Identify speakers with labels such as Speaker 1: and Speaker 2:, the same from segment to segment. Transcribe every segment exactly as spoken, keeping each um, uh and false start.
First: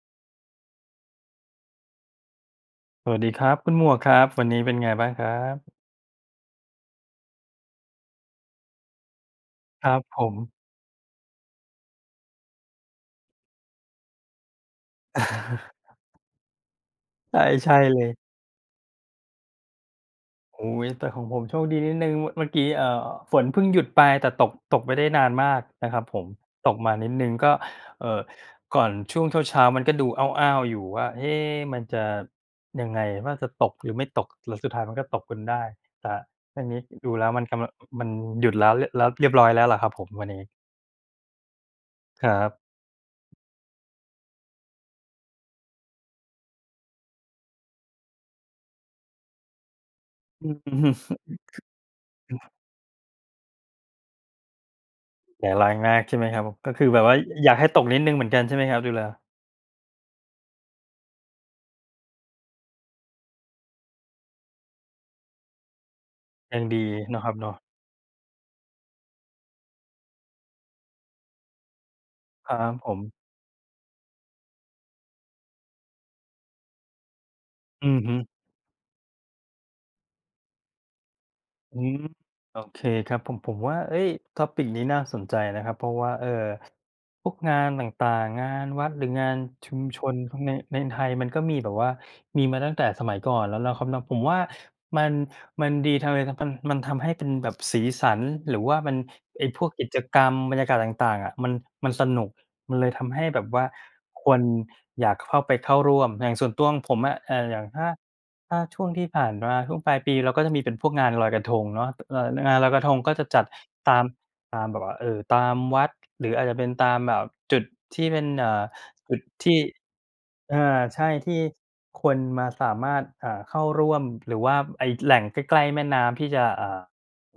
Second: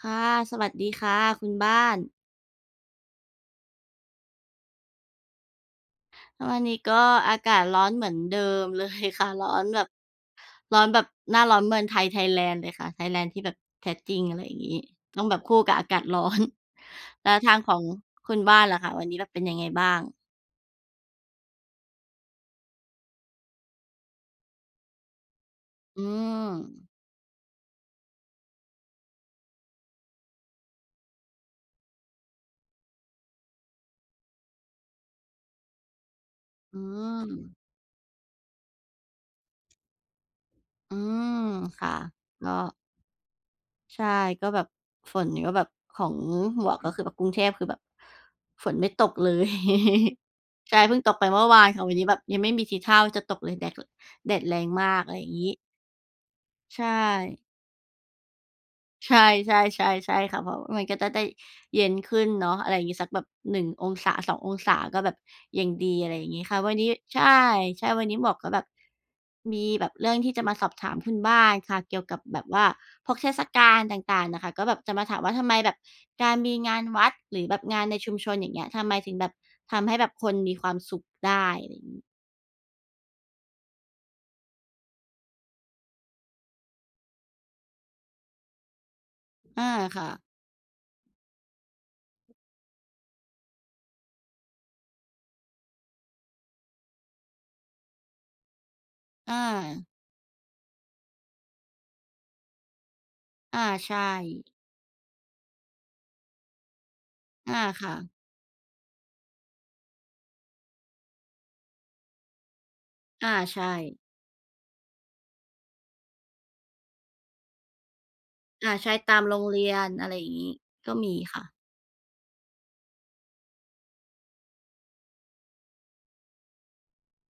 Speaker 1: ค่ะ สวัสดีค่ะคุณบ้าน
Speaker 2: สวัสดีครับคุณหมวกครับ วันนี้เป็นไงบ้างครับ?
Speaker 1: วันนี้ก็อากาศร้อนเหมือนเดิม เลย ค่ะ ร้อนแบ
Speaker 2: ค
Speaker 1: บ
Speaker 2: รับผม
Speaker 1: ร้อนแบบหน้าร้อนเมืองไทย ไทยแลนด์เลยค่ะ ไทยแลนด์ที่แบบแท้จริง อะไรอย่างงี้ ต้องแบบคู่กับอากาศ ร้อน แล้
Speaker 2: ใช
Speaker 1: ว
Speaker 2: ่
Speaker 1: ทาง
Speaker 2: ใช
Speaker 1: ข
Speaker 2: ่
Speaker 1: อง
Speaker 2: เลย
Speaker 1: คุณบ้านล่ะคะ วันนี้ล่ะเป็นยังไงบ้าง?
Speaker 2: โอ้ย แต่ของผมโชคดีนิดหนึ่ง ม เมื่อกี้ อ่า ฝนเพิ่งหยุดไป แต่ตก ตกไม่ได้นานมากนะคร
Speaker 1: อื
Speaker 2: ับผม ตก
Speaker 1: ม
Speaker 2: มานิดหนึ่ง ก็ เอ่อ ก่อนช่วงเช้า ๆ มันก็ดูอ้าว ๆ อยู่ว่า เอ มันจะยังไงว่า จะตกหรือไม่ตก แล้วสุดท้ายมันก็ตกจนได้ครับ อันน
Speaker 1: อื
Speaker 2: ี้ดูแล้วมันก
Speaker 1: ม
Speaker 2: ำลัง ม มันหยุดแล้ว ล เรียบร้อยแล้วล่ะครับผมวันนี้
Speaker 1: อืม ค่ะ
Speaker 2: ครั
Speaker 1: ก็
Speaker 2: บ
Speaker 1: ใช่ ก็แบบฝนก็แบบของหมวก คือแบบกรุงเทพ คือแบบฝนไม่ตกเลย ใช่เพิ่งตกไปเมื่อวานค่ะวันนี้แบบยังไม่มีทีท่าว่าจะตกเลย แดดก็ แดดแรงมาก อะไรอย่างง
Speaker 2: แ
Speaker 1: ี
Speaker 2: ด
Speaker 1: ้
Speaker 2: ดแรงมากใช่ไหมครับผม ก็
Speaker 1: ใ
Speaker 2: ค
Speaker 1: ช
Speaker 2: ือแบบว่า
Speaker 1: ่
Speaker 2: อยากให้ตกนิดหนึ่งเหมือนกันใช่ไหมครับ ดูแล้
Speaker 1: ใ
Speaker 2: ว?
Speaker 1: ช่ ๆ ๆ ๆ ค่ะ เพราะมันก็จะได้เย็นขึ้นเนาะ อะไรอย่างงี้สักแบบ หนึ่ง องศา สอง องศา ก็แบบยังดี อะไรอย่างงี้
Speaker 2: ก็
Speaker 1: ค่ะ
Speaker 2: ยัง
Speaker 1: วั
Speaker 2: ดี
Speaker 1: นนี้
Speaker 2: เน
Speaker 1: ใ
Speaker 2: า
Speaker 1: ช
Speaker 2: ะ
Speaker 1: ่
Speaker 2: ครับเนาะ?
Speaker 1: ใช่วันนี้หมวกก็แบบ มีแบบเรื่องที่จะมาสอบถามคุณบ้านค่ะ เกี่ยวกับแบบ
Speaker 2: ครั
Speaker 1: ว่า
Speaker 2: บผ
Speaker 1: พ
Speaker 2: ม
Speaker 1: วกเทศกาลต่าง ๆ น่ะค่ะ ก็แบบจะมาถามว่า ทำไมแบบการมีงานวัด หรือแบบงาน
Speaker 2: อ
Speaker 1: ใ
Speaker 2: ื
Speaker 1: น
Speaker 2: อ
Speaker 1: ช
Speaker 2: ฮ
Speaker 1: ุ
Speaker 2: ึ
Speaker 1: มชน อย่างเงี้ย ทำไมถึงแบบทำให้แบบคนมีความสุขได้ อะไร
Speaker 2: อื
Speaker 1: ง
Speaker 2: ม
Speaker 1: ี้?
Speaker 2: โอเคครับ ผม ผมว่า เอ๊ย Topic นี้น่าสนใจนะครับ เพราะว่า เอ่อ พวกงานต่าง ๆ งานวัดหรืองาน
Speaker 1: อา
Speaker 2: ชุมช
Speaker 1: ค่
Speaker 2: น
Speaker 1: ะ
Speaker 2: พวกเนี้ย ในไทยมันก็มีแบบว่ามีมาตั้งแต่สมัยก่อนแล้วล่ะครับเนาะ ผมว่ามัน มันดี [unintelligible] มันทำให้เป็นแบบสีสัน หรือว่ามัน
Speaker 1: อ
Speaker 2: ไอ้พวกก
Speaker 1: า
Speaker 2: ิจกรรมบรรยากาศต่าง ๆ อะ มัน มันสนุก มันเลยทำให้แบบ
Speaker 1: อ
Speaker 2: ว
Speaker 1: า
Speaker 2: ่า
Speaker 1: ใช่
Speaker 2: คนอยากเข้าไปเข้าร่วม แต่ส่วนตัวของผมอะ เอ่อ
Speaker 1: อ
Speaker 2: อย
Speaker 1: า
Speaker 2: ่างถ
Speaker 1: ค
Speaker 2: ้า
Speaker 1: ่ะ
Speaker 2: ถ้าช่วงที่ผ่านมาช่วงปลายปี เราก็จะมีเป็นพวกงานลอยกระทงเนาะ เอ่อ งานลอยกระทงก็จะ
Speaker 1: อา
Speaker 2: จัด
Speaker 1: ใช
Speaker 2: ต
Speaker 1: ่
Speaker 2: าม ตามแบบว่า เอ่อ ตามวัด หรืออาจจะเป็นตามแบบจุดที่เป็น อ่า
Speaker 1: อา ใช่
Speaker 2: จ
Speaker 1: ต
Speaker 2: ุ
Speaker 1: า
Speaker 2: ด
Speaker 1: มโรง
Speaker 2: ที
Speaker 1: เ
Speaker 2: ่
Speaker 1: รียน อะไรอย่างงี้
Speaker 2: เออ
Speaker 1: ก็
Speaker 2: ใช
Speaker 1: ม
Speaker 2: ่
Speaker 1: ี
Speaker 2: ที
Speaker 1: ค
Speaker 2: ่
Speaker 1: ่ะ
Speaker 2: คนมาสามารถ อ่า เข้าร่วม หรือว่าไปแหล่งใกล้ ๆ แม่น้ำที่จะ อ่า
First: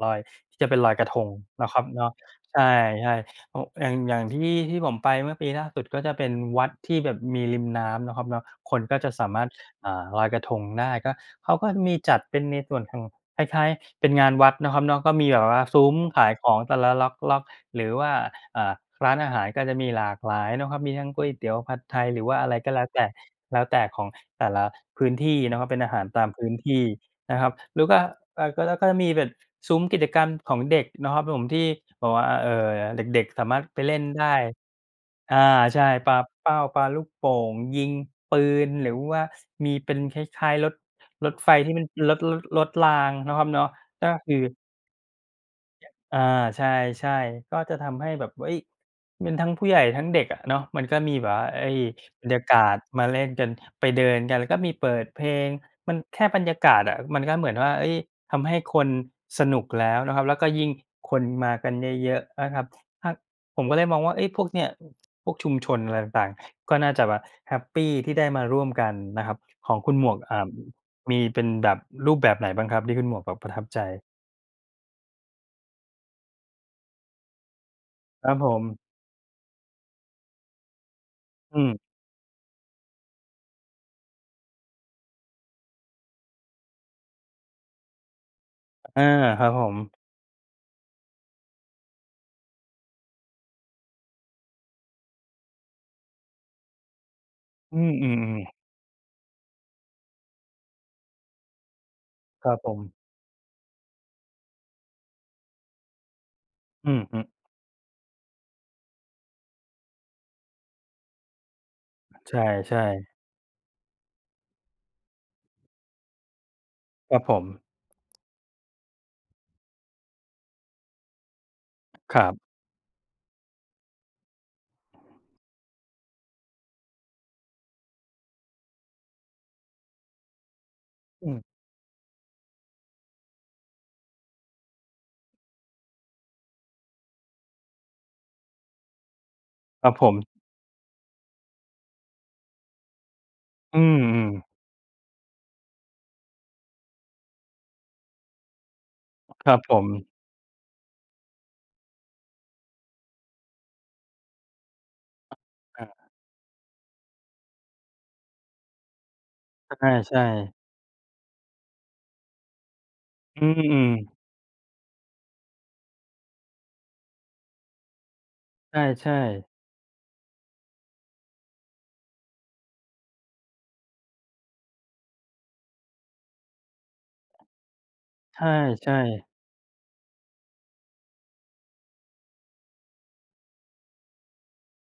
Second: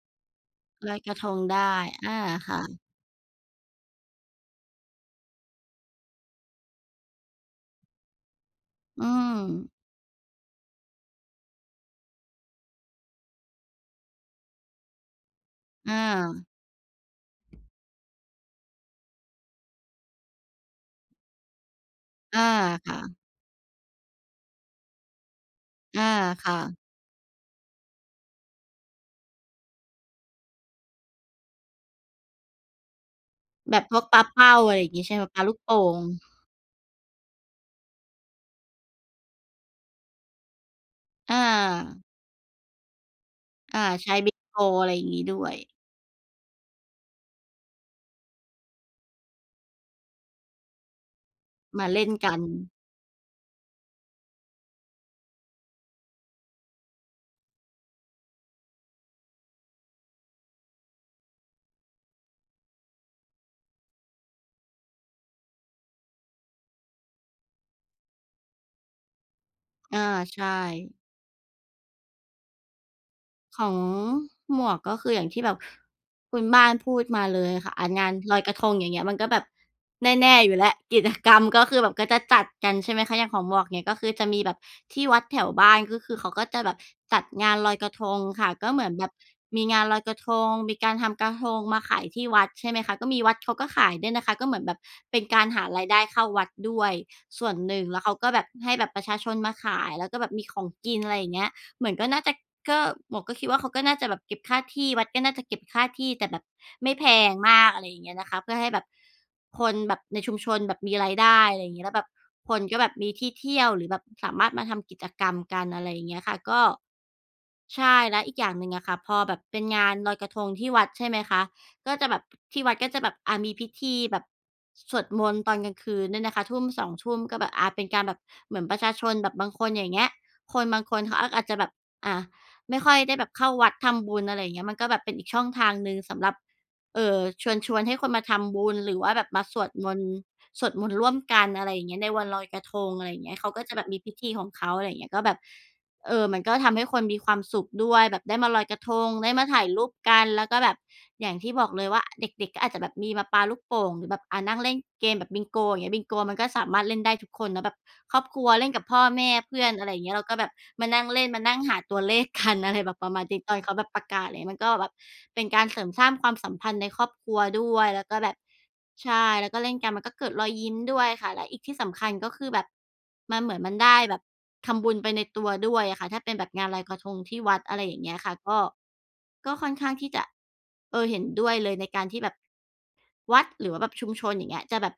Speaker 2: ลอย ที่จะไปล
Speaker 1: ล
Speaker 2: อย
Speaker 1: อย
Speaker 2: กร
Speaker 1: ก
Speaker 2: ะ
Speaker 1: ร
Speaker 2: ท
Speaker 1: ะท
Speaker 2: ง
Speaker 1: งได
Speaker 2: นะ
Speaker 1: ้
Speaker 2: ครับเนา
Speaker 1: อ
Speaker 2: ะ
Speaker 1: า ค
Speaker 2: ใ
Speaker 1: ่
Speaker 2: ช่
Speaker 1: ะ
Speaker 2: ใช่ ครับผม อย่าง อย่างที่ ที่ผมไปเมื่อปีล่าสุดก็จะเป็นวัดที่แบบมีริมน้ำเนาะครับเนาะ คนก็
Speaker 1: อื
Speaker 2: จะสามารถ
Speaker 1: ม
Speaker 2: อ่า ลอยกระทงได้ ก็ เขาก็มีจัดเป็นในส่วนของคล้าย ๆ เป็นงานวัดเนาะครับเนาะ ก็มีแบบว่าซุ้
Speaker 1: อ
Speaker 2: ม
Speaker 1: า
Speaker 2: ขายของแต่ละล็อก ๆ หรือว่า อ่า ร้านอาหารก็จะมีหลากหลายเนาะครับ มีทั้งก๋วยเตี๋ยว ผัดไทย หรือว่
Speaker 1: อ
Speaker 2: า
Speaker 1: า
Speaker 2: อะไรก็แล้ว
Speaker 1: ค่
Speaker 2: แต่
Speaker 1: ะ
Speaker 2: แล้วแต่ของแต่ละพื้นที่เนาะครับ เป็นอาห
Speaker 1: อ
Speaker 2: า
Speaker 1: า
Speaker 2: รตามพื
Speaker 1: ค
Speaker 2: ้น
Speaker 1: ่
Speaker 2: ท
Speaker 1: ะ
Speaker 2: ี่นะครับ แล้วก็ อะ ก็จะ ก็จะมีแบบซุ้มกิจกรรมของเด็กเนาะครับผมที่แบบว่าอะ เอ่อ เด็ก ๆ สามารถ
Speaker 1: แ
Speaker 2: ไ
Speaker 1: บ
Speaker 2: ป
Speaker 1: บ
Speaker 2: เล
Speaker 1: พ
Speaker 2: ่
Speaker 1: วก
Speaker 2: น
Speaker 1: ปา
Speaker 2: ได
Speaker 1: เ
Speaker 2: ้
Speaker 1: ป้า อะไรอย่างงี้ ใช่ไหม?
Speaker 2: อ่
Speaker 1: ป
Speaker 2: า
Speaker 1: าลูกโป่
Speaker 2: ใช่
Speaker 1: ง
Speaker 2: ปาเป้าปาลูกโป่ง ยิงปืน หรือว่ามีเป็นคล้าย ๆ รถ ร
Speaker 1: อ
Speaker 2: ถไฟที่มัน
Speaker 1: า
Speaker 2: รถ รถ รถรางเนาะครับเนาะ
Speaker 1: อา
Speaker 2: ก
Speaker 1: ใ
Speaker 2: ็
Speaker 1: ช่ บ
Speaker 2: ค
Speaker 1: ิ
Speaker 2: ื
Speaker 1: ง
Speaker 2: อ
Speaker 1: โก อะไรอย่างงี้ด้วย
Speaker 2: อา ใช่ ๆ ก็จะทำให้แบบ เอ๊ย มันทั้งผู้ใหญ่ทั้งเด็กอะเนาะ มันก็มีแบบว่า เอ๊ย
Speaker 1: มาเล่น
Speaker 2: บร
Speaker 1: ก
Speaker 2: ร
Speaker 1: ั
Speaker 2: ย
Speaker 1: น
Speaker 2: ากาศมาเล่นกัน ไปเดินกัน แล้วก็มีเปิดเพลง มันแค่บรรยากาศอะ มันก็เหมือนว่า เอ๊ย ทำให้คนสนุกแล้วเนาะครับ แล้วก็ยิ่งคนมากันเยอะ ๆ อะครับ ถ้า ผมก็เลยมองว่า เอ๊ย พวกเนี้ยพวกชุมชนอะไรต่าง ๆ ก็น่าจะแบบแฮปปีที่ได้มาร่วมกันนะครับ ของคุ
Speaker 1: อ
Speaker 2: ณ
Speaker 1: า
Speaker 2: หมวก อ
Speaker 1: ใ
Speaker 2: ่
Speaker 1: ช
Speaker 2: า
Speaker 1: ่
Speaker 2: มีเป็นแบบรูปแบบไหนบ้างครับ ที่คุณหมวกแบบประท
Speaker 1: ข
Speaker 2: ับ
Speaker 1: อง
Speaker 2: ใจ?
Speaker 1: หมวก ก็คืออย่างที่แบบคุณบ้านพูดมาเลยค่ะ อะ งาน
Speaker 2: ครั
Speaker 1: ล
Speaker 2: บ
Speaker 1: อย
Speaker 2: ผ
Speaker 1: กระทง
Speaker 2: ม
Speaker 1: อย่างเงี้ย มันก็แบบแน่ ๆ อยู่แล้วกิจกรรม
Speaker 2: อ
Speaker 1: ก็ค
Speaker 2: ืม
Speaker 1: ือแบบ ก็จะจัดกัน ใช่ไหมคะ อย่างของหมวกนี่ ก็คือจะมีแบบที่วัดแถวบ้าน ก็คือเขาก็จะแบบจัดงานลอยกระทงค่ะ ก็เหมือน
Speaker 2: อา
Speaker 1: แบบ
Speaker 2: ครับ
Speaker 1: ม
Speaker 2: ผ
Speaker 1: ี
Speaker 2: ม
Speaker 1: งานลอยกระทงมีการทำกระทงมาขายที่วัด ใช่ไหมคะ? ก็มีวัดเขาก็ขายด้วยนะคะ ก็เหมือนแบบเป็นการหารายได้เข้าวัดด้วยส่วนห
Speaker 2: อ
Speaker 1: น
Speaker 2: ื
Speaker 1: ึ่ง แล้วเขา
Speaker 2: ม
Speaker 1: ก็แบ
Speaker 2: ๆ ๆ
Speaker 1: บให้แบบประชาชนมาขาย แล้วก็แบบมีของกิน อะไรอย่างเงี้ย เหมือนก็น่าจะ
Speaker 2: ครับผ
Speaker 1: ก็
Speaker 2: ม
Speaker 1: หมวกก็คิดว่าเขาก็น่าจะแบบเก็บค่าที่ วัดก็น่าจะเก็บค่าที่ แต่แบบไ
Speaker 2: อ
Speaker 1: ม
Speaker 2: ื
Speaker 1: ่
Speaker 2: อ
Speaker 1: แพ
Speaker 2: ฮึ
Speaker 1: งมาก อะไรอย่างเนี้ยนะคะ เพื่อให้แบบคนแบบในชุมชนแบบมีรายได้ อะไรอย่างงี้ แล้วแบบ
Speaker 2: ใ
Speaker 1: คน
Speaker 2: ช
Speaker 1: ก็
Speaker 2: ่
Speaker 1: แบบม
Speaker 2: ๆ
Speaker 1: ีที่เที่ยว หรือแบบสามารถมาทำกิจกรรมกัน อะไรอย่างเงี้ยค่ะ ก็
Speaker 2: ครับผม
Speaker 1: ใช่ แล้วอีกอย่างหนึ่งอะค่ะ พอแบบเป็นงานลอยกระทงที่วัด ใช่ไหมคะ? ก็จะแ
Speaker 2: ค
Speaker 1: บ
Speaker 2: ร
Speaker 1: บ
Speaker 2: ับ
Speaker 1: ที่วัดก็จะแบบ อะ มีพิธีแบบสวดมนต์ตอนกลางคืนเนี่ยนะคะทุ่ม สอง ทุ่ม ก็แบบ อา เป็นการแบบเหมือนประชาชนแบบบางคนอย่างเงี้ย คนบางคนเขา
Speaker 2: อ
Speaker 1: อ
Speaker 2: ื
Speaker 1: ะ
Speaker 2: ม
Speaker 1: อาจจะแบบ อะ ไม่ค่อยได้แบบเข้าวัดทำบุญ อะไรอย่างเงี้ย มันก็แบบเป็นอีกช่องทางหนึ่งสำหรับ เอ่อ เชิญชวนให้คนมาทำบุญ หรือว่าแบบมาสวด
Speaker 2: ค
Speaker 1: ม
Speaker 2: รับ
Speaker 1: น
Speaker 2: ผ
Speaker 1: ต์
Speaker 2: ม
Speaker 1: สวดมนต์ร่วมกัน อะไรอย่างเงี้ย ในวันลอยกระทง อะไรอย่างเงี้ย เขาก็จะ
Speaker 2: อื
Speaker 1: แบบมีพิธีข
Speaker 2: ม ๆ
Speaker 1: องเขา อะไรอย่างเงี้ย ก็แบบ เอ่อ มันก็ทำให้คนมีความสุขด้วยแบบได้มาลอยกระทง ได้ม
Speaker 2: ค
Speaker 1: า
Speaker 2: รั
Speaker 1: ถ
Speaker 2: บ
Speaker 1: ่าย
Speaker 2: ผ
Speaker 1: รูป
Speaker 2: ม
Speaker 1: กัน แล้วก็แบบ อย่างที่บอกเลยว่าเด็ก ๆ ก็อาจจะแบบมีปาลูกโป่ง หรือแบบ อ่า นั่งเล่นเกมส์แบบบิงโกอย
Speaker 2: ค
Speaker 1: ่า
Speaker 2: ร
Speaker 1: งเงี้ย
Speaker 2: ับ
Speaker 1: บิงโกมันก็สามารถเล่นได้ทุกคนเนาะแบบครอบครัวเล่นกับพ่อแม่ เพื่อ
Speaker 2: อ
Speaker 1: น
Speaker 2: อ
Speaker 1: อะไ
Speaker 2: า
Speaker 1: รอย่างเงี้
Speaker 2: ใช
Speaker 1: ย เราก็แบ
Speaker 2: ่
Speaker 1: บมานั่งเล่น มานั่งหาตัวเลข กัน อะไรแบบประมาณน
Speaker 2: อ
Speaker 1: ี้
Speaker 2: ื
Speaker 1: ต
Speaker 2: ม
Speaker 1: อนเข
Speaker 2: อ
Speaker 1: า
Speaker 2: ื
Speaker 1: แบ
Speaker 2: อ
Speaker 1: บประกาศ ไรเงี้ย มันก็แบบเป็นการเสริมสร้างความสัมพันธ์ในครอบครัวด้วยแล้วก็แบบ
Speaker 2: ใ
Speaker 1: ใ
Speaker 2: ช
Speaker 1: ช
Speaker 2: ่
Speaker 1: ่ แ
Speaker 2: ๆ
Speaker 1: ล้วก็เล่นกันมันก็เกิดรอยยิ้มด้วยค่ะ และอีก ที่สำคัญก็คือ แบบ มันเหมือนมันได้แบบทำบุญไปในตัวด้วยอะค่ะ ถ้าเป็นแบบงานลอยกระทงที่วัด อะไรอย่างเงี้ยค่ะ
Speaker 2: ใ
Speaker 1: ก็
Speaker 2: ช่ ๆ
Speaker 1: ก็ค่อนข้างที่จะ เออ เห็นด้วยเลยในการที่แบบวัด หรือว่าแบบชุมชน อย่างเงี้ย จะแบบ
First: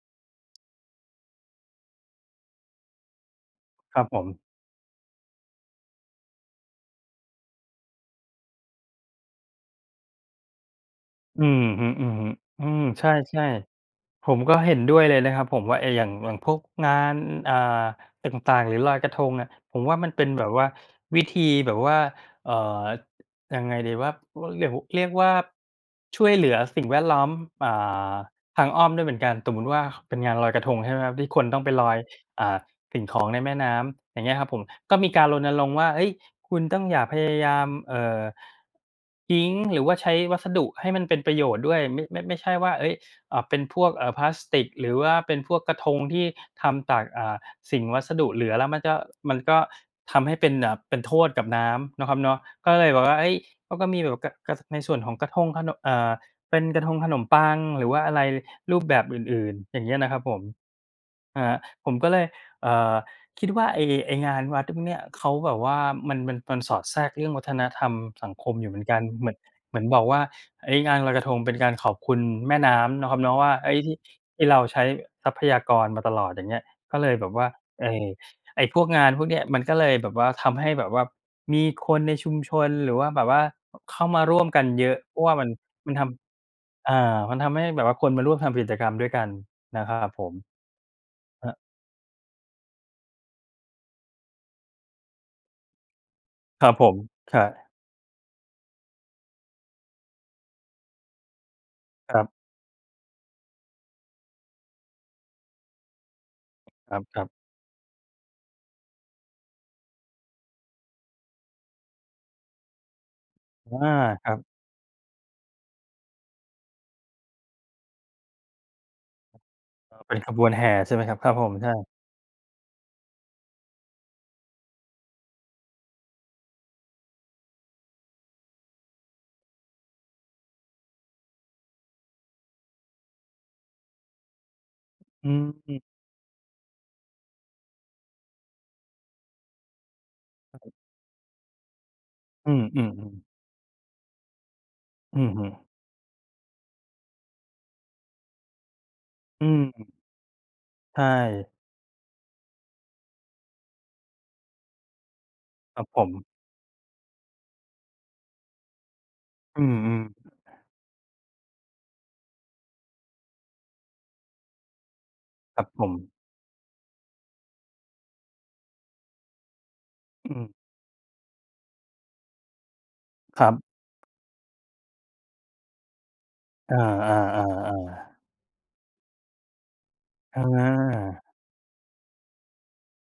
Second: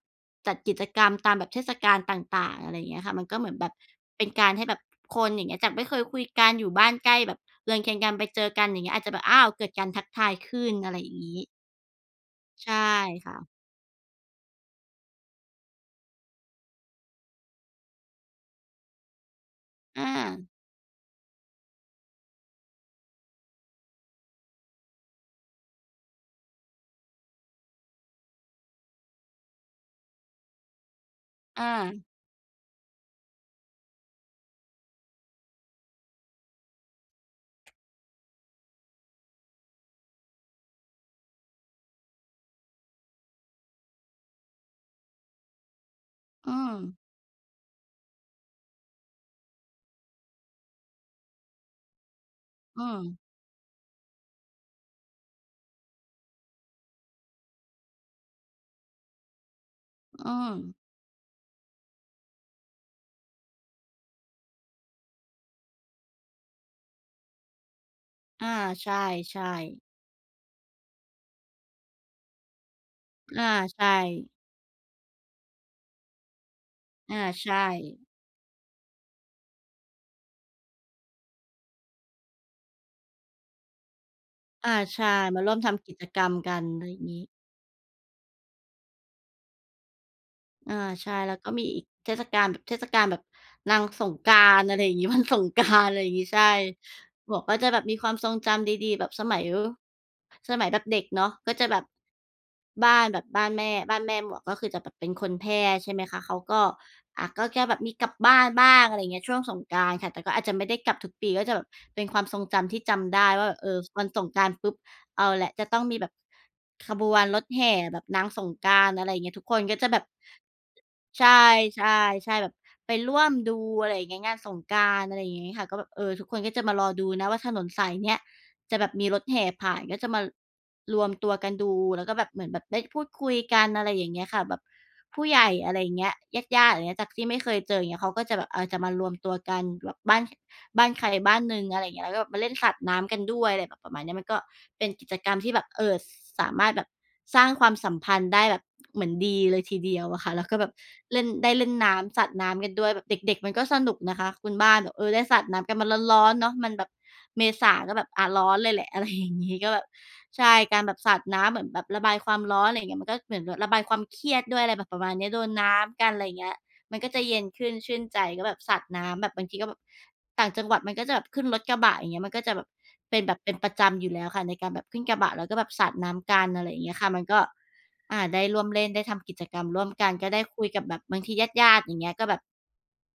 Speaker 1: จัดกิจกรรมตามแบบเทศกาลต่าง ๆ อะไรอย่างเงี้ยค่ะ มันก็เหมือนแบบ
Speaker 2: ครับผ
Speaker 1: เป็น
Speaker 2: ม
Speaker 1: การให้แบบคนอย่างเงี้ย จากไม่เคยคุยกันอยู่บ้านใกล้แบบเรือนเคียงกัน ไปเจอกันอย่างเงี้ยอาจจะแบบ อ้าว เกิดการทักทายขึ้น อะไรอย่างงี
Speaker 2: อ
Speaker 1: ้
Speaker 2: ือฮึ อือฮึ อ
Speaker 1: ใช
Speaker 2: ื
Speaker 1: ่
Speaker 2: ม ใช
Speaker 1: ค่
Speaker 2: ่
Speaker 1: ะ
Speaker 2: ๆ ผมก็เห็นด้วยเลยนะครับผมว่าไอ้อย่าง อย่างพวกงาน อ่า ต่าง ๆ หรือลอยกระทงอะ ผมว่า
Speaker 1: อ
Speaker 2: มันเป็นแบ
Speaker 1: า
Speaker 2: บว่า วิธีแบบว่า อ่า ยังไงดีว่า ร เรียก เรียกว่า ช่วยเหลือสิ่งแวดล้อม อ่า ทางอ้อมด้วยเหมือนกัน สมมติว่า เป็นงานลอยกระทง ใช่ไหมครับ? ที่คนต้อ
Speaker 1: อ
Speaker 2: งไปลอย
Speaker 1: า
Speaker 2: อ่า สิ่งของในแม่น้ำอย่างเงี้ยครับผม ก็มีการรณรงค์ว่า เอ๊ย คุณต้องอย่าพยายาม เอ่อ ทิ้งหรือว่าใช้วัสดุให้มันเป็นประโยชน์ด้วย ไม่ ไม่ ไม่ใช่ว่า เอ๊ย อะ เป็นพวก เอ่อ พลาสติก หรือว่าเป็นพวกกระทงที่
Speaker 1: อื
Speaker 2: ทำต
Speaker 1: ม
Speaker 2: าก อ่า สิ่ง วัสดุเหลือแล้วมันก็ มันก็ทำให้เป็น อ่า เป็นโทษกับน้ำเนาะครับเนาะ ก็
Speaker 1: อื
Speaker 2: เลยแบบว่า
Speaker 1: ม
Speaker 2: เอ๊ย เขาก็มีแบบ ก ก ในส่วนของกระทงขนม อ่า เป็นกระทงขนมปัง หรือว่าอะไรรูปแบบอื่น ๆ อย่างเนี้ยนะครับ
Speaker 1: อื
Speaker 2: ผม
Speaker 1: ม
Speaker 2: อ่า ผมก็เลย อ่า คิดว่า ไอ้ ไอ้งานวัดพวกเนี้ย เขาแบบว่า มัน มัน มันสอดแทรกเรื่องวัฒนธรรมสัง
Speaker 1: อ
Speaker 2: ค
Speaker 1: า
Speaker 2: มอยู่เหมือ
Speaker 1: ใ
Speaker 2: น
Speaker 1: ช
Speaker 2: กัน เหมือน
Speaker 1: ่
Speaker 2: เหม
Speaker 1: ๆ
Speaker 2: ือนบอกว่า เอ๊ย งานลอยกระทง เป็นการขอบคุณแม่น้ำเนาะครับเนาะ
Speaker 1: อ
Speaker 2: ว
Speaker 1: า
Speaker 2: ่า เอ๊ย
Speaker 1: ใช
Speaker 2: ที่
Speaker 1: ่
Speaker 2: ที่เราใช้ทรัพยากรมาตลอดอย่างเงี้ย ก็เล
Speaker 1: อ
Speaker 2: ย
Speaker 1: า
Speaker 2: แบบว่
Speaker 1: ใ
Speaker 2: า
Speaker 1: ช
Speaker 2: ไอ้
Speaker 1: ่
Speaker 2: ไอ้พวกงานพวกเนี้ย มันก็เลยแบบว่าทำให้แบบว่ามีคนในชุมชน หรือว่าแบบว่าเข้ามาร่วมกัน
Speaker 1: อา
Speaker 2: เยอะ
Speaker 1: ใช่
Speaker 2: เพราะว่า
Speaker 1: ม
Speaker 2: ม
Speaker 1: า
Speaker 2: ั
Speaker 1: ร
Speaker 2: น
Speaker 1: ่วมทำ
Speaker 2: ม
Speaker 1: ก
Speaker 2: ัน
Speaker 1: ิ
Speaker 2: ท
Speaker 1: จกรรมกัน ไร
Speaker 2: ำ อ่
Speaker 1: งี
Speaker 2: า
Speaker 1: ้
Speaker 2: มันทำให้แบบว่าคนมาร่วมทำกิจกรรมด้วยกันนะครับผม
Speaker 1: อา ใช่ แล้ว
Speaker 2: ค
Speaker 1: ก
Speaker 2: ร
Speaker 1: ็
Speaker 2: ับ
Speaker 1: มีอีกเทศกาล แบบเทศกาลแบบนางสงกรานต์ อะไรอย่างงี้ วันสงกรานต์ อะไรอย่างงี้ ใช่
Speaker 2: ครับผม
Speaker 1: หม
Speaker 2: คร
Speaker 1: วก
Speaker 2: ั
Speaker 1: ก็จ
Speaker 2: บ
Speaker 1: ะแบบความทรงจำดี ๆ แบบสมัย ว สมัยแบบเด็กเนาะ ก็จะแบบ
Speaker 2: ครับ
Speaker 1: บ้านแบบบ้านแม่ บ้านแม่หมวก ก็คือแบบเป็นคนแพร่ ใช่ไหมคะ เขาก็
Speaker 2: ครับ ค
Speaker 1: อ
Speaker 2: ร
Speaker 1: ่
Speaker 2: ั
Speaker 1: า
Speaker 2: บ
Speaker 1: ก็แกแบบมีกลับบ้านบ้าง อะไรเงี้ย ช่วงสงกรานต์ค่ะ แต่ก็อาจไม่ได้กลับทุกปี ก็จะแบบเป็นความทรงจำที่จำได้ว่าแบบ เ
Speaker 2: อ
Speaker 1: ออ
Speaker 2: า
Speaker 1: วันส
Speaker 2: ค
Speaker 1: ง
Speaker 2: รั
Speaker 1: ก
Speaker 2: บ
Speaker 1: รานต์ปุ๊บเอาแหละจะต้องมีแบบขบวนรถแห่แบบนางสงกรานต์ อะไรเงี้ย ทุกคนก็จะแบบ
Speaker 2: เป็นขบวนแห่ใช่ไหมครับ?
Speaker 1: ใช
Speaker 2: ครับผม ใช่
Speaker 1: ่ ๆ ๆ แบบไปร่วมดู อะไรเงี้ย งานสงกรานต์ อะไรอย่างงี้ค่ะ ก็แบบ เออ ทุกคนก็จะมารอดูนะว่า ถนนสายเนี้ย จะแบบมีรถแห่ผ่าน ก็จะมารวมตัวกันดู แล้วก็แบบเหมือนแบบได้พูดคุยกัน อะไรอย่างเงี้ยค่ะ แบบผู
Speaker 2: อ
Speaker 1: ้
Speaker 2: ื
Speaker 1: ใหญ่ อะไร
Speaker 2: ม
Speaker 1: เงี้ย ญาติ ๆ อะไรอย่างเงี้ย จากที่ไม่เคยเจอ อย่างเงี้ย เขาก็จะแบบ เออ จะมารวมตัวกันบ้าน บ้านใครบ้านหนึ่ง อะไรเงี้ย แล้วก็แบบไปเล
Speaker 2: อื
Speaker 1: ่น
Speaker 2: ม
Speaker 1: สาดน้ำก
Speaker 2: ๆ ๆ
Speaker 1: ันด้วย อะไรแบบประมาณนี้ มันก็เป็นกิจ
Speaker 2: อื
Speaker 1: ก
Speaker 2: อ
Speaker 1: รรม
Speaker 2: ฮึ
Speaker 1: ที่แบบ เอ่อ สามารถแบบสร้างความสัมพันธ์ได้แบบเหมือนดี
Speaker 2: อื
Speaker 1: เล
Speaker 2: ม
Speaker 1: ยทีเดียวอะค่ะ แล้วก็แบบ
Speaker 2: ใช
Speaker 1: เล่น ไ
Speaker 2: ่
Speaker 1: ด้เล่นน้ำสาดน้ำกันด้วยแบบเด็ก ๆ มันก็สนุกนะคะคุณบ้านแบบ เออ ได้สาดน้ำกัน
Speaker 2: คร
Speaker 1: มั
Speaker 2: ั
Speaker 1: น
Speaker 2: บผม
Speaker 1: ร้อน ๆ เนาะ มันแบบเมษาเนาะแบบ อะ ร้อนเลยแหละ อะไรอย่างงี้
Speaker 2: อื
Speaker 1: ก็
Speaker 2: ม
Speaker 1: แบบ
Speaker 2: อือ
Speaker 1: ใช่ การแบบสาดน้ำเหมือนแบบระบายความร้อน อะไรอย่างเงี้ย มันก็หมือนแบบระบายความเครียดด้วย อะไรแบบประมาณเนี้ย โดน
Speaker 2: คร
Speaker 1: น
Speaker 2: ับ
Speaker 1: ้
Speaker 2: ผ
Speaker 1: ำก
Speaker 2: ม
Speaker 1: ัน อะไรเงี้ย มันก็จะเย็นขึ้นชื่นใจ แล้วแบบสาดน้ำแบบบางทีก็แบบ
Speaker 2: อื
Speaker 1: ต่า
Speaker 2: ม
Speaker 1: งจังหวัดมันก็จะแบบขึ้นรถกระบะ อย่างเงี้ย มันก็แบบ เป็นแบบ
Speaker 2: คร
Speaker 1: เ
Speaker 2: ั
Speaker 1: ป็น
Speaker 2: บ
Speaker 1: ประจำอยู่แล้วค่ะ ในการแบบขึ้นกระบะแล้วก็แบบสาดน้ำกัน อะไร
Speaker 2: อ
Speaker 1: อ
Speaker 2: า
Speaker 1: ย่างเงี้ยค่ะ มันก็ อ
Speaker 2: ๆ ๆ ๆ
Speaker 1: า ได้ร่วมเล่นได้ทำกิจกรรมร่วมกัน ก็ได
Speaker 2: อ
Speaker 1: ้คุยกับแบบบา
Speaker 2: า
Speaker 1: งทีญาติ ๆ อย่างงี้ก็แบบ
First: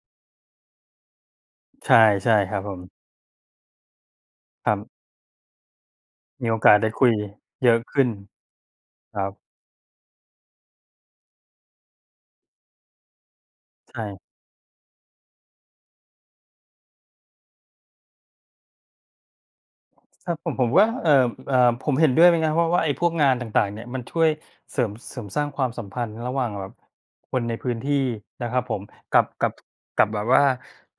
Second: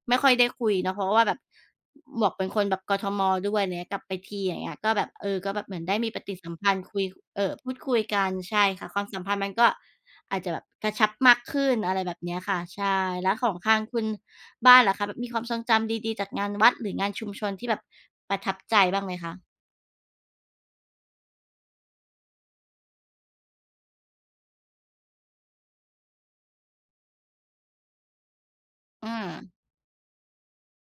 Speaker 1: ไม่ค่อยได้คุยเนาะ เพราะว่าแบบ
Speaker 2: ใช
Speaker 1: หมว
Speaker 2: ่
Speaker 1: กเป็
Speaker 2: ๆ
Speaker 1: น
Speaker 2: ครั
Speaker 1: ค
Speaker 2: บ
Speaker 1: น
Speaker 2: ผ
Speaker 1: แบบ
Speaker 2: ม
Speaker 1: กทม. ด้วยเงี้ย กลับไปที อย่างเ
Speaker 2: ค
Speaker 1: งี
Speaker 2: ร
Speaker 1: ้
Speaker 2: ั
Speaker 1: ย
Speaker 2: บ
Speaker 1: ก็แบบ เออ ก็แบบเหมือนได้มีปฏิ
Speaker 2: ม
Speaker 1: ส
Speaker 2: ี
Speaker 1: ั
Speaker 2: โอ
Speaker 1: มพ
Speaker 2: ก
Speaker 1: ั
Speaker 2: าส
Speaker 1: นธ
Speaker 2: ได
Speaker 1: ์
Speaker 2: ้
Speaker 1: คุ
Speaker 2: ค
Speaker 1: ย
Speaker 2: ุย
Speaker 1: เอ่อ พ
Speaker 2: เย
Speaker 1: ู
Speaker 2: อะ
Speaker 1: ดค
Speaker 2: ข
Speaker 1: ุย
Speaker 2: ึ้น
Speaker 1: กัน ใช่ค่ะ ความส
Speaker 2: ค
Speaker 1: ั
Speaker 2: ร
Speaker 1: ม
Speaker 2: ั
Speaker 1: พั
Speaker 2: บ
Speaker 1: นธ์มันก็อาจจะแบบกระชับมากขึ้น อะไรแบบเนี้ยค่ะ ใช่ แล้วของทาง
Speaker 2: ใช
Speaker 1: คุณ
Speaker 2: ่
Speaker 1: บ้านล่ะคะแบบมีความทรงจำดี ๆ จากงานวัด หรืองานชุมชนที่แบบประทับใจบ้างไหมคะ?
Speaker 2: สำหรับผม ผมว่า เอ่อ อ่า ผมเห็นด้วยนะครับ เพราะว่าไอ้พวกงานต่าง ๆ เนี่ยมันช่วยเสริม เสริมสร้างความสัมพันธ์ระหว่างแบบคนในพื่้นที่นะครับผม
Speaker 1: อื
Speaker 2: กับ กั
Speaker 1: อ
Speaker 2: บ กับ แบบว่า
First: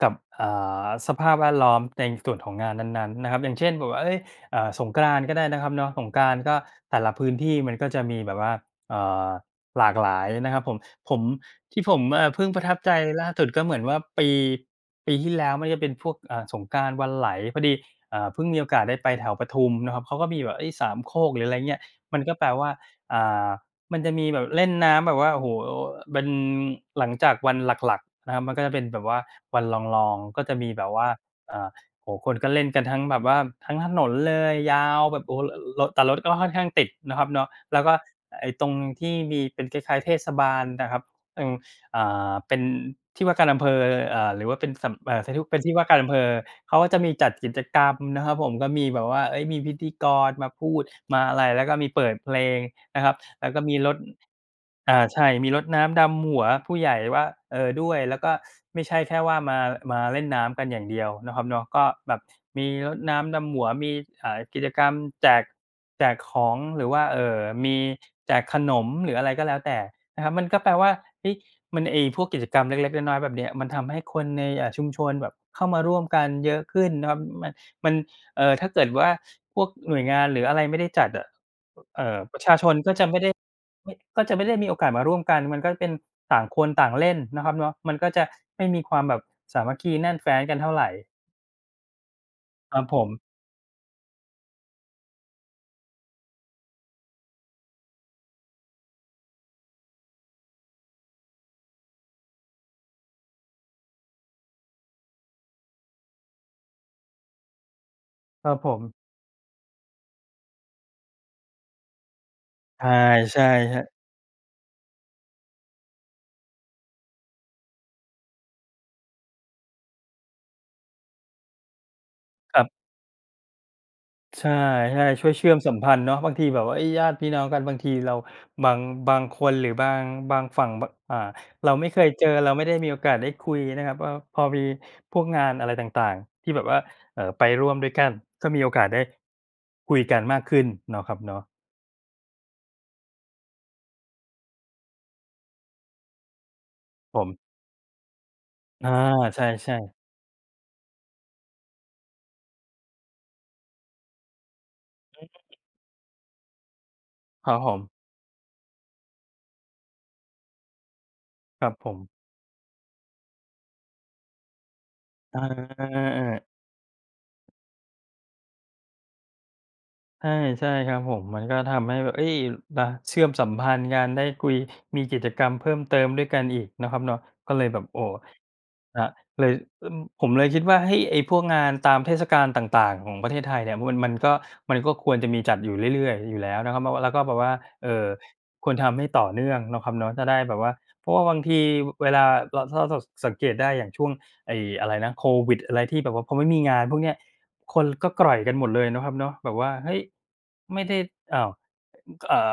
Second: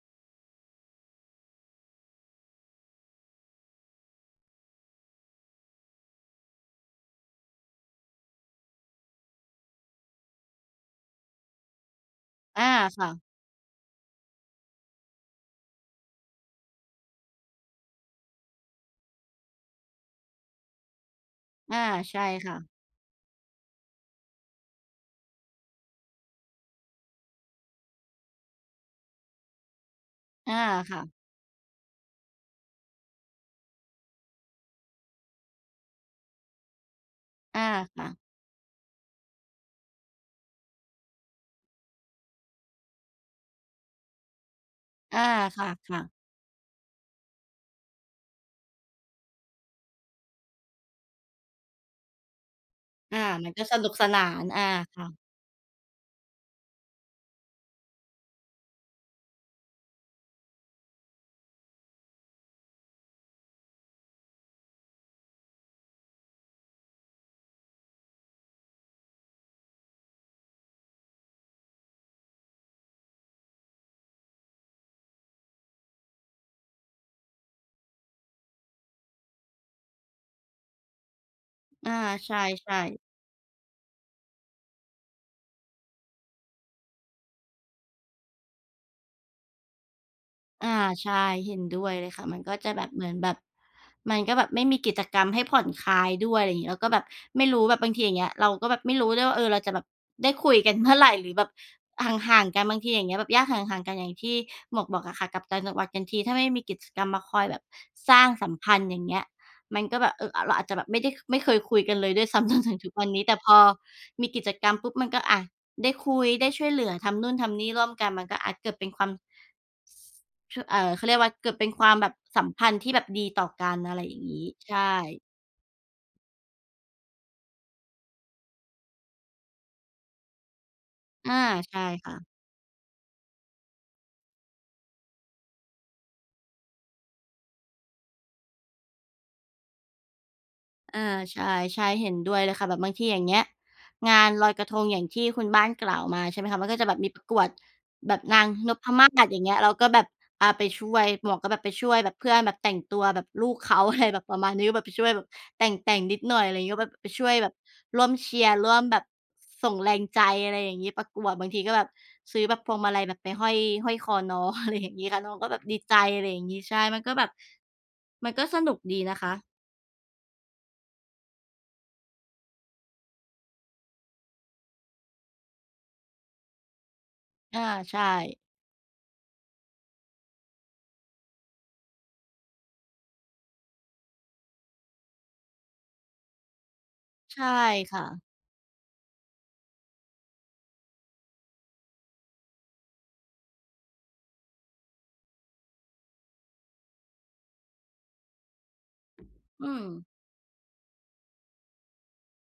Speaker 2: กับ อ่า สภาพแวดล้อมในส่วนของงานนั้น ๆ นะครับ อย่างเช่น แบบว่า เอ๊ย อ่า สงกรานต์ก็ได้เนาะครับเนาะ สงกรานต์ ก็แต่ละพื้นที่มันก็จะมีแบบว่า เอ่อ หลากหลายนะครับผม ผม ที่ผม อ่า เพิ่งป
Speaker 1: อ
Speaker 2: ระ
Speaker 1: า
Speaker 2: ทับใจ
Speaker 1: ค่ะ
Speaker 2: ล่าสุดก็เหมือนว่าปี ปีที่แล้วมันก็จะเป็นพวก อ่า สงกรานต์วันไหล พอดี อ่า เพิ่งมีโอกาสได้ไปแถวปทุมนะครับ เขาก็มีแบบ เอ๊ย สามโคก หรืออะไรเง
Speaker 1: อ
Speaker 2: ี้
Speaker 1: า
Speaker 2: ย
Speaker 1: ใ
Speaker 2: ม
Speaker 1: ช
Speaker 2: ัน
Speaker 1: ่
Speaker 2: ก็แป
Speaker 1: ค
Speaker 2: ล
Speaker 1: ่ะ
Speaker 2: ว่า อ่า มันจะมีแบบเล่นน้ำแบบว่า โอ้โฮ เป็นหลังจากวันหลัก ๆ นะครับ มันก็จะเป็นแบบว่าวันรอง ๆ ก็จ
Speaker 1: อ
Speaker 2: ะ
Speaker 1: า
Speaker 2: มีแบบ
Speaker 1: ค
Speaker 2: ว
Speaker 1: ่
Speaker 2: ่า
Speaker 1: ะ
Speaker 2: อ่า โอ้ คนก็เล่นกันทั้งแบบว่าทั้งถนนเลยยาวแบบ โอ้ รถ แต่รถก็่ค่อนข้างติดเนาะครับเนาะ
Speaker 1: อา
Speaker 2: แล้วก็
Speaker 1: ค่ะ
Speaker 2: ไอ้ตรงที่มีเป็นคล้าย ๆ เทศบาลนะครับ อืม อ่า เป็นที่ว่าการอำเภอ อ่า หรือว่าเป็นสำ เอ
Speaker 1: อ
Speaker 2: ่อ
Speaker 1: า
Speaker 2: เป็
Speaker 1: ค
Speaker 2: น
Speaker 1: ่
Speaker 2: ท
Speaker 1: ะ
Speaker 2: ี่ว่า
Speaker 1: ค
Speaker 2: กา
Speaker 1: ่
Speaker 2: ร
Speaker 1: ะ
Speaker 2: อำเภอ เขาก็จะมีจัดกิจกรรมนะครับผม ก็มีแบบว่า เอ๊ย มีพิธีกรมาพูดมาอะไร แล้วก็มีเปิดเพลงนะครับ
Speaker 1: อา
Speaker 2: แล
Speaker 1: ม
Speaker 2: ้
Speaker 1: ั
Speaker 2: ว
Speaker 1: น
Speaker 2: ก็
Speaker 1: ก็
Speaker 2: มี
Speaker 1: สน
Speaker 2: ร
Speaker 1: ุก
Speaker 2: ด
Speaker 1: สนาน อา
Speaker 2: อ่
Speaker 1: ค่
Speaker 2: า
Speaker 1: ะ
Speaker 2: ใช่ มีรดน้ำดำหัวผู้ใหญ่ว่า เออ ด้วย แล้วก็ไม่ใช่แค่ว่ามา มาเล่นน้ำกันอย่างเดียวเนาะครับเนาะ ก็แบบมีรดน้ำดำหัว มี อ่า กิจกรรมแจก แจกของ หรือว่า เอ่อ มีแจกขนม หรืออะไรก็แล้วแต่นะครับ มันก็แปลว่า เอ๊ย มัน ไอ้พวกกิจกรรมเล็ก ๆ น้อย ๆ แบบเนี้ย มันทำให้คนใน อ่า ชุมชนแบบเข้ามาร่วมกันเยอะขึ้นนะครับ ม มัน เอ่อ ถ้าเกิดว่าพวกหน่วยงานหรืออะไรไม่ได้จัดอะ
Speaker 1: อา
Speaker 2: เอ่อ
Speaker 1: ใ
Speaker 2: ประชาช
Speaker 1: ช
Speaker 2: น
Speaker 1: ่
Speaker 2: ก็
Speaker 1: ๆ
Speaker 2: จะไม่ได้ ไม่ ก็จะไม่ได้มีโอกาสมาร่วมกัน มันก็เป็นต่างคนต่างเล่นเนาะครับเนาะ มันก็จะไม่มีความแบบสามัคคีแน่นแฟ้นกันเ
Speaker 1: อ
Speaker 2: ท่า
Speaker 1: า
Speaker 2: ไร
Speaker 1: ใช่เห็นด้วยเลยค่ะ มันก็จะ
Speaker 2: คร
Speaker 1: แ
Speaker 2: ั
Speaker 1: บ
Speaker 2: บ
Speaker 1: บ
Speaker 2: ผ
Speaker 1: เหม
Speaker 2: ม
Speaker 1: ือนแบบ มันก็แบบไม่มีกิจกรรมให้ผ่อนคลายด้วย อะไรอย่างงี้ แล้วก็แบบไม่รู้ แบบบางทีอย่างเงี้ย เราก็ไม่รู้ด้วยว่า เออ เราจะแบบได้คุยกันเมื่อไหร่ หรือแบบห่าง ๆ กันบางที อย่างเงี้ย แบบญาติห่าง ๆ กันอย่างที่หมวกบอกอะค่ะ กลับต่างจังหวัดกันที ถ้าไม่มีกิจกรรมมาคอยแบบสร้าง
Speaker 2: ค
Speaker 1: ส
Speaker 2: ร
Speaker 1: ั
Speaker 2: ั
Speaker 1: ม
Speaker 2: บ
Speaker 1: พ
Speaker 2: ผ
Speaker 1: ันธ์
Speaker 2: ม
Speaker 1: อย่างเงี้ย มันก็แบบ เออ อะ เราอาจจะแบบไม่ได้ไม่เคยคุยกันเลย ด้วยซ้ำจนถึง
Speaker 2: ใช
Speaker 1: ท
Speaker 2: ่
Speaker 1: ุกวันนี้ แต
Speaker 2: ใ
Speaker 1: ่
Speaker 2: ช่
Speaker 1: พอ
Speaker 2: ครับ
Speaker 1: มีกิจกรรมปุ๊บมันก็ อะ ได้คุยได้ช่วยเหลือทำโน่นทำนี่ร่วมกันมันก็ อะ เกิดเป็นความ ช เอ่อ เขาเรียกว่าเกิดเป็นความแบบสัม
Speaker 2: ค
Speaker 1: พ
Speaker 2: รับ
Speaker 1: ันธ์ที่แบบดีต่อกัน อะไรอย่างง
Speaker 2: ใช
Speaker 1: ี้
Speaker 2: ่
Speaker 1: ใช่
Speaker 2: ๆ ช่วยเชื่อมสัมพันธ์เนาะบางทีแบบว่า เอ๊ย ญาติพี่น้องกันบางทีเราบาง บางคน หรือบาง บางฝั่ง บ อ่า
Speaker 1: อา
Speaker 2: เรา
Speaker 1: ใช่
Speaker 2: ไม่เคย
Speaker 1: ค่
Speaker 2: เจ
Speaker 1: ะ
Speaker 2: อเราไม่ได้มีโอกาสได้คุยนะครับว่า พอมีพวกงานอะไรต่าง ๆ ที่แบบว่า เอ่อ ไปร่วมด้วยกันก็มีโอกาสได้คุยกันมากขึ้นเน
Speaker 1: อ
Speaker 2: า
Speaker 1: า
Speaker 2: ะครับเนา
Speaker 1: ใช
Speaker 2: ะ
Speaker 1: ่ ใช่ เห็นด้วยเลยค่ะแบบบางทีอย่างเงี้ย งานลอยกระทงอย่างที่คุณบ้านกล่าวมา ใช่ไหมคะ? มันก็จะมีแบบป
Speaker 2: ผ
Speaker 1: ระก
Speaker 2: ม
Speaker 1: วดแบบนางน
Speaker 2: อ
Speaker 1: พ
Speaker 2: า
Speaker 1: มาศ อ
Speaker 2: ใ
Speaker 1: ย
Speaker 2: ช
Speaker 1: ่างเงี้ย เรา
Speaker 2: ่
Speaker 1: ก็
Speaker 2: ๆ
Speaker 1: แบบ อ่า ไปช่วย หมวกก็แบบไปช่วยแบบเพื่อนแบบแต่งตัวแบบลูกเขาแบบ อะไร แบบประมาณนี้ ก็แบบช่วยแ
Speaker 2: อ
Speaker 1: บบ
Speaker 2: ืม
Speaker 1: แต่ง ๆ นิดหน่อย อะไรเงี้ย แบบไปช่วยแ
Speaker 2: ค
Speaker 1: บ
Speaker 2: ร
Speaker 1: บ
Speaker 2: ับผม
Speaker 1: ร่วมเชียร์ร่วมแบบส่งแรงใจ อะไรอย่างงี้ ประกวดบางที
Speaker 2: ค
Speaker 1: ก็
Speaker 2: รับ
Speaker 1: แบบ
Speaker 2: ผม
Speaker 1: ซื้อแบบพวงมาลัยแบบไปห้อย ห้อยคอน้อง อะไรอย่างงี้ค่ะ แล้ว
Speaker 2: อ
Speaker 1: น้อ
Speaker 2: า
Speaker 1: งก็แบบดี
Speaker 2: เอ
Speaker 1: ใจ
Speaker 2: อ
Speaker 1: อะไรอย่
Speaker 2: ๆ ๆ
Speaker 1: างงี้ ใช่ มันก็แบบ มันก็สนุกดีนะคะ
Speaker 2: ใช่ ๆ ครับผม มันก็ทำให้แบบ เอ๊ย อะ เชื่อมสัมพันธ์กันได้คุย มีกิจกรรมเพิ่มเติมด้วยกันอีกนะครับเนาะ ก็
Speaker 1: อ
Speaker 2: เ
Speaker 1: า
Speaker 2: ลยแบบ
Speaker 1: ใช
Speaker 2: โอ้
Speaker 1: ่
Speaker 2: อะ เลย ล ผมเลยคิดว่า เฮ้ย ไอ้พวกงานตามเทศกาลต่าง ๆ ของประเทศไทยเนี่ยว่ามัน มันก็ มันก็ควรจะมีจัดอยู่เรื่อย ๆ อยู่แล้วเนาะครับเนาะ แล้วก็แบ
Speaker 1: ใช
Speaker 2: บ
Speaker 1: ่
Speaker 2: ว่า เอ
Speaker 1: ค
Speaker 2: ่
Speaker 1: ่
Speaker 2: อ
Speaker 1: ะ
Speaker 2: ควรทำให้ต่อเนื่องเนาะครับเนาะ จะได้แบบว่า เพราะว่าบางที ว เวลาเรา ถ้าเรา ถ้าเราสังเกตได้อย่างช่วงไอ้อะไรนะ โควิด อะไรที่แบบว่าพอไม่มีงานพวกเนี้ย คนก็กร่อยกันหมดเลยเนาะครับเนาะแบบว
Speaker 1: อื
Speaker 2: ่า เฮ้ย
Speaker 1: ม
Speaker 2: ไม่ได้ อ้าว อ ก อ่า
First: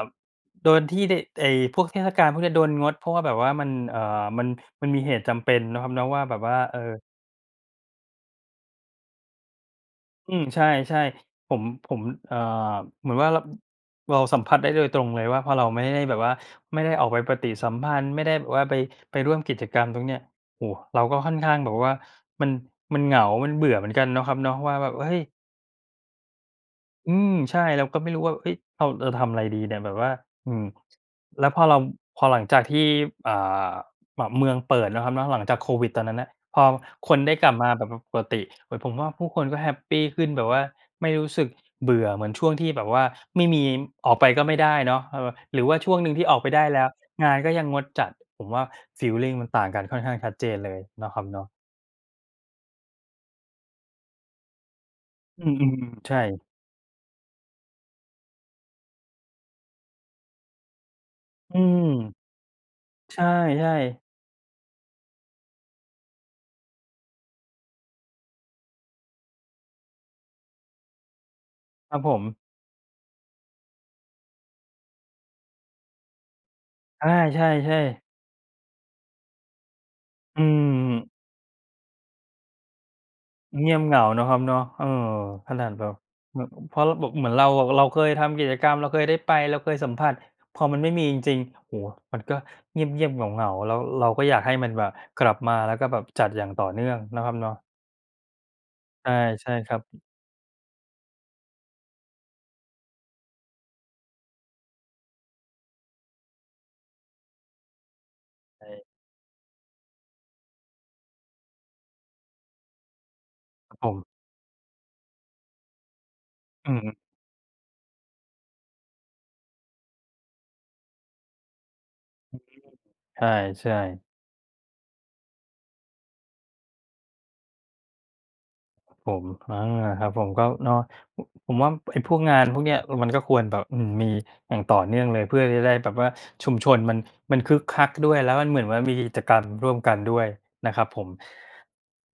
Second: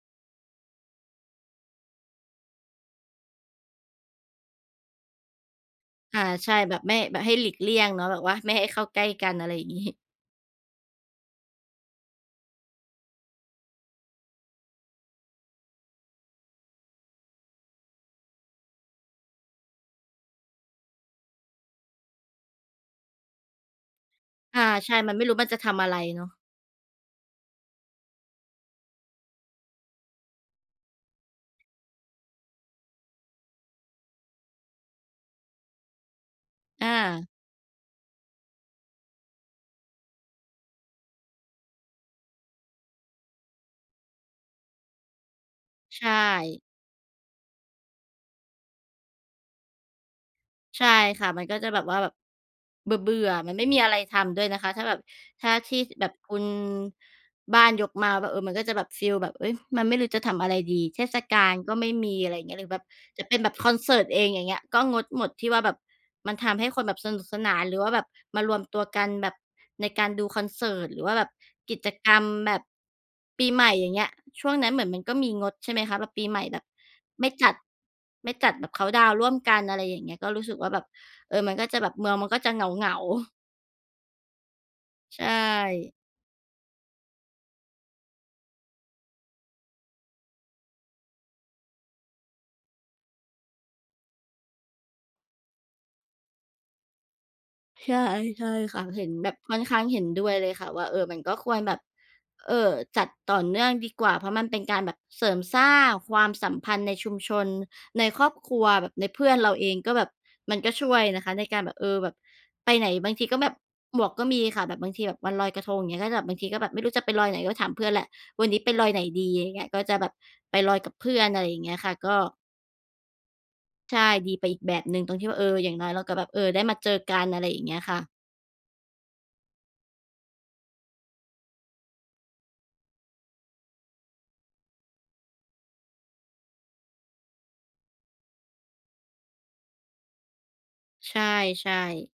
Speaker 2: โดนที่ได้ ไอ้พวกเทศกาลพวกเนี้ยโดนงด เพราะว่าแบบว่ามัน อ่า มัน มันมีเหตุจำเป็นเนาะครับเนาะ
Speaker 1: อ
Speaker 2: ว่
Speaker 1: า
Speaker 2: าแบบ
Speaker 1: ใ
Speaker 2: ว
Speaker 1: ช
Speaker 2: ่
Speaker 1: ่
Speaker 2: า
Speaker 1: แ
Speaker 2: เ
Speaker 1: บ
Speaker 2: อ
Speaker 1: บไ
Speaker 2: อ
Speaker 1: ม่ แบบให้หลีกเลี่ยงเนาะ แบบว่าไม่ให้เข้าใกล้กัน อะไรอย่าง งี้
Speaker 2: อืม ใช่ ๆ ผม ผม อ่า เหมือนว่า ร เราสัมผัสได้โดยตรงเลยว่า พอเราไม่ได้แบบว่าไม่ได้ออกไปปฏิสัมพันธ์ ไม่ได้แบบว่าไป ไปร่วมกิจกรรมตรงเนี้ย โอ้ เราก็ค่อนข้างแบบว่ามัน มันเหงา มันเบื่อเหมือนกันนะครับเนาะ
Speaker 1: ค่ะ
Speaker 2: แบ
Speaker 1: ใช
Speaker 2: บ
Speaker 1: ่
Speaker 2: ว่า เ
Speaker 1: ม
Speaker 2: ฮ
Speaker 1: ั
Speaker 2: ้
Speaker 1: น
Speaker 2: ย
Speaker 1: ไม่รู้มันจะทำอะไรเนาะ
Speaker 2: อืม ใช่ แล้วก็ไม่รู้ว่า เฮ้ย เรา เราทำอะไรดีเนี่ยแบบว่า อืม แล้วพอเรา พอหลังจากที่ อ่า ม เมืองเปิดเนาะครับเนาะ หลังจากโควิดตอนนั้นน่ะ พอ
Speaker 1: อ
Speaker 2: คน
Speaker 1: า
Speaker 2: ได้กลับมาแบบ ป ปรกติ ผมว่าผู้คนก็แฮปปีขึ้นแบบว่า ไม่รู้สึกเบื่อเหมือนช่วงที่แบบว่าไม่มี ออกไปก็ไม่ได้เนาะ เออ หรือว่าช่วง
Speaker 1: ใช
Speaker 2: หนึ่งที่ออกไปได
Speaker 1: ่
Speaker 2: ้แล้วงานก็ยังงดจัด ผมว่าฟีลลิงมันต่างกันค่อนข้างชัดเจนเลย
Speaker 1: ใช่
Speaker 2: เนาะคร
Speaker 1: ค
Speaker 2: ับ
Speaker 1: ่ะ
Speaker 2: เน
Speaker 1: มั
Speaker 2: า
Speaker 1: น
Speaker 2: ะ
Speaker 1: ก็จะแบบว่าแบบเบื่อ ๆ มันไม่มีอะไรทำด้วยนะคะ ถ้าแบบ
Speaker 2: อื
Speaker 1: ถ้าท
Speaker 2: ม
Speaker 1: ี่
Speaker 2: ๆ
Speaker 1: แบ
Speaker 2: ๆ ใ
Speaker 1: บ
Speaker 2: ช
Speaker 1: คุ
Speaker 2: ่
Speaker 1: ณบ้านยกมาว่า เออ มันก็จะแบบ ฟีลแบบ เอ๊ย มันไม่รู้จะทำอะไรดี เทศกา
Speaker 2: อ
Speaker 1: ล
Speaker 2: ื
Speaker 1: ก็
Speaker 2: ม
Speaker 1: ไม่มี อะไรอย่างเงี้ย หรือแบบ
Speaker 2: ใช
Speaker 1: จะเป็นแบบค
Speaker 2: ่
Speaker 1: อนเสิร
Speaker 2: ๆ
Speaker 1: ์ตเอง อย่างเงี้ย ก็งดหมดที่ว่าแบบมันทำให้คนแบบสนุกสนาน หรือว่าแบบมารวมตัวกันแบบในการดูคอนเสิร์ต หรือว่าแบบกิจ
Speaker 2: ครับ
Speaker 1: ก
Speaker 2: ผ
Speaker 1: รรม
Speaker 2: ม
Speaker 1: แบบปีใหม่ อย่างเงี้ย ช่วงนั้นเหมือนมันก็มีงด ใช่ไหมคะ? แบบปีใหม่แบบ
Speaker 2: ใช
Speaker 1: ไม่จัด
Speaker 2: ่ ๆ ๆ
Speaker 1: ไม่จัดแบบเคานต์ดาวน์ร่วมกัน อะไรอย่างเงี้ย ก็
Speaker 2: อื
Speaker 1: รู้สึกว่าแบบ
Speaker 2: ม
Speaker 1: เออ มันก็จะแบบเมืองมันก็จะเหงา ๆ
Speaker 2: เงียบเหงาเนาะครับเนาะ เออ
Speaker 1: ใช
Speaker 2: ขนาดแบ
Speaker 1: ่
Speaker 2: บ อ เพราะเราแบบเหมือนเราอะ เราเคยทำกิจกรรม เราเคยได้ไป เราเคยสัมผัส พอมันไม่มีจริง ๆ โอ้ มันก็เงียบ ๆ เหงา ๆ แล้วเราก็อยากให้มันแบบกลับมา แล้วก็แบบจัดอย่างต่อเนื่องเนาะครับเนาะ
Speaker 1: ใช่ ๆ ค่ะ เห็
Speaker 2: ใช
Speaker 1: น
Speaker 2: ่
Speaker 1: แบบ
Speaker 2: ใช่
Speaker 1: ค่อน
Speaker 2: ค
Speaker 1: ข
Speaker 2: รั
Speaker 1: ้างเห
Speaker 2: บ
Speaker 1: ็นด้วยเลยค่ะ ว่า เออ เป็นก็ควรแบบ เอ่อ จัดต่อเนื่องดีกว่า เพราะมันเป็นการแบบเสริมสร้างความสัมพันธ์ในชุมชน ในครอบครั
Speaker 2: ใช
Speaker 1: ว
Speaker 2: ่
Speaker 1: แบบในเพื่อนเราเอง ก็แบบมันก็ช่วยนะคะ ในการแบบ เออ แบบไปไหนบางทีก็แบบ
Speaker 2: ครับผ
Speaker 1: ห
Speaker 2: ม
Speaker 1: มวกก็มีค่ะ แบบบางทีแบบวันลอยกระทงอย่างงี้ ก็จะแบบบางทีก็แบ
Speaker 2: อื
Speaker 1: บไม่ร
Speaker 2: ม
Speaker 1: ู้จะไปลอยไหนก็ไปถามเพื่อนแหละ "วันนี้ไปลอยไหนดี" อย่างเงี้ย ก็จะแบบไปลอยกับเพื่อน อะไรอย่างเงี้ยค่ะ ก็
Speaker 2: อือฮึ ใช่ ใช่
Speaker 1: ใช่ ดีไปอีกแบบหนึ่งตรงที่ว่า เออ อย่างน้อยแล้วก็แบบ เอ่อ ได้มาเจอกัน อะไรอย่างเงี้ยค่ะ
Speaker 2: ผม อา ครับผม ก็เนาะ ผ ผมว่าไอพวกงานพวกเนี้ยมันก็ควรแบบ อืม มีอย่างต่อเนื่องเลย เพื่อที่จะได้แบบว่าชุมชนมัน มันคึกคักด้วย แล้วมันเหมือนว่ามีกิจกรรมร่วมกันด้วยนะครับผม
Speaker 1: ใช่ ๆ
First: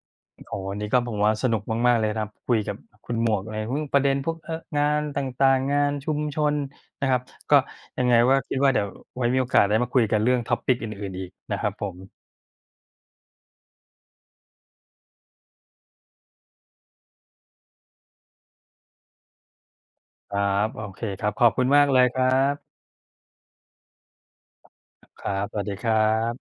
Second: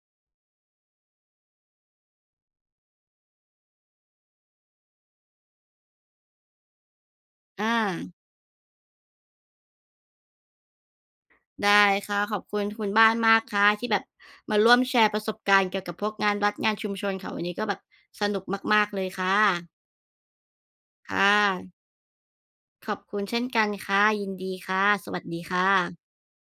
Speaker 2: โอ้ วันนี้ก็ ผมว่าสนุกมาก ๆ เลยครับคุยกับคุณหมวกในเรื่องประเด็นพวก เอ่อ งานต่าง ๆ งานชุมชนนะครับ ก็
Speaker 1: อ
Speaker 2: ยั
Speaker 1: า
Speaker 2: งไงก็ว่า คิดว่าเดี๋ยวไว้มีโอกาสได้มาคุยกันเรื่อง Topic อื่น ๆ อีกนะคร
Speaker 1: ไ
Speaker 2: ั
Speaker 1: ด
Speaker 2: บ
Speaker 1: ้
Speaker 2: ผม
Speaker 1: ค่ะ ขอบคุณ คุณบ้านมากค่ะ ที่แบบมาร่วมแชร์ประสบการณ์เกี่ยวกับพวกงานวัด งานชุมชนค่ะ วันนี้ก็แบบสนุกมาก ๆ เลยค่ะ
Speaker 2: ครับ โอเค
Speaker 1: ค่
Speaker 2: ครับ ขอบคุ
Speaker 1: ะ
Speaker 2: ณมากเลยครับ
Speaker 1: ขอบคุณเช่นกันค่ะ ยินดีค่ะ สว
Speaker 2: ค
Speaker 1: ัส
Speaker 2: รั
Speaker 1: ดี
Speaker 2: บ ส
Speaker 1: ค
Speaker 2: ว
Speaker 1: ่
Speaker 2: ัสดีครั
Speaker 1: ะ
Speaker 2: บ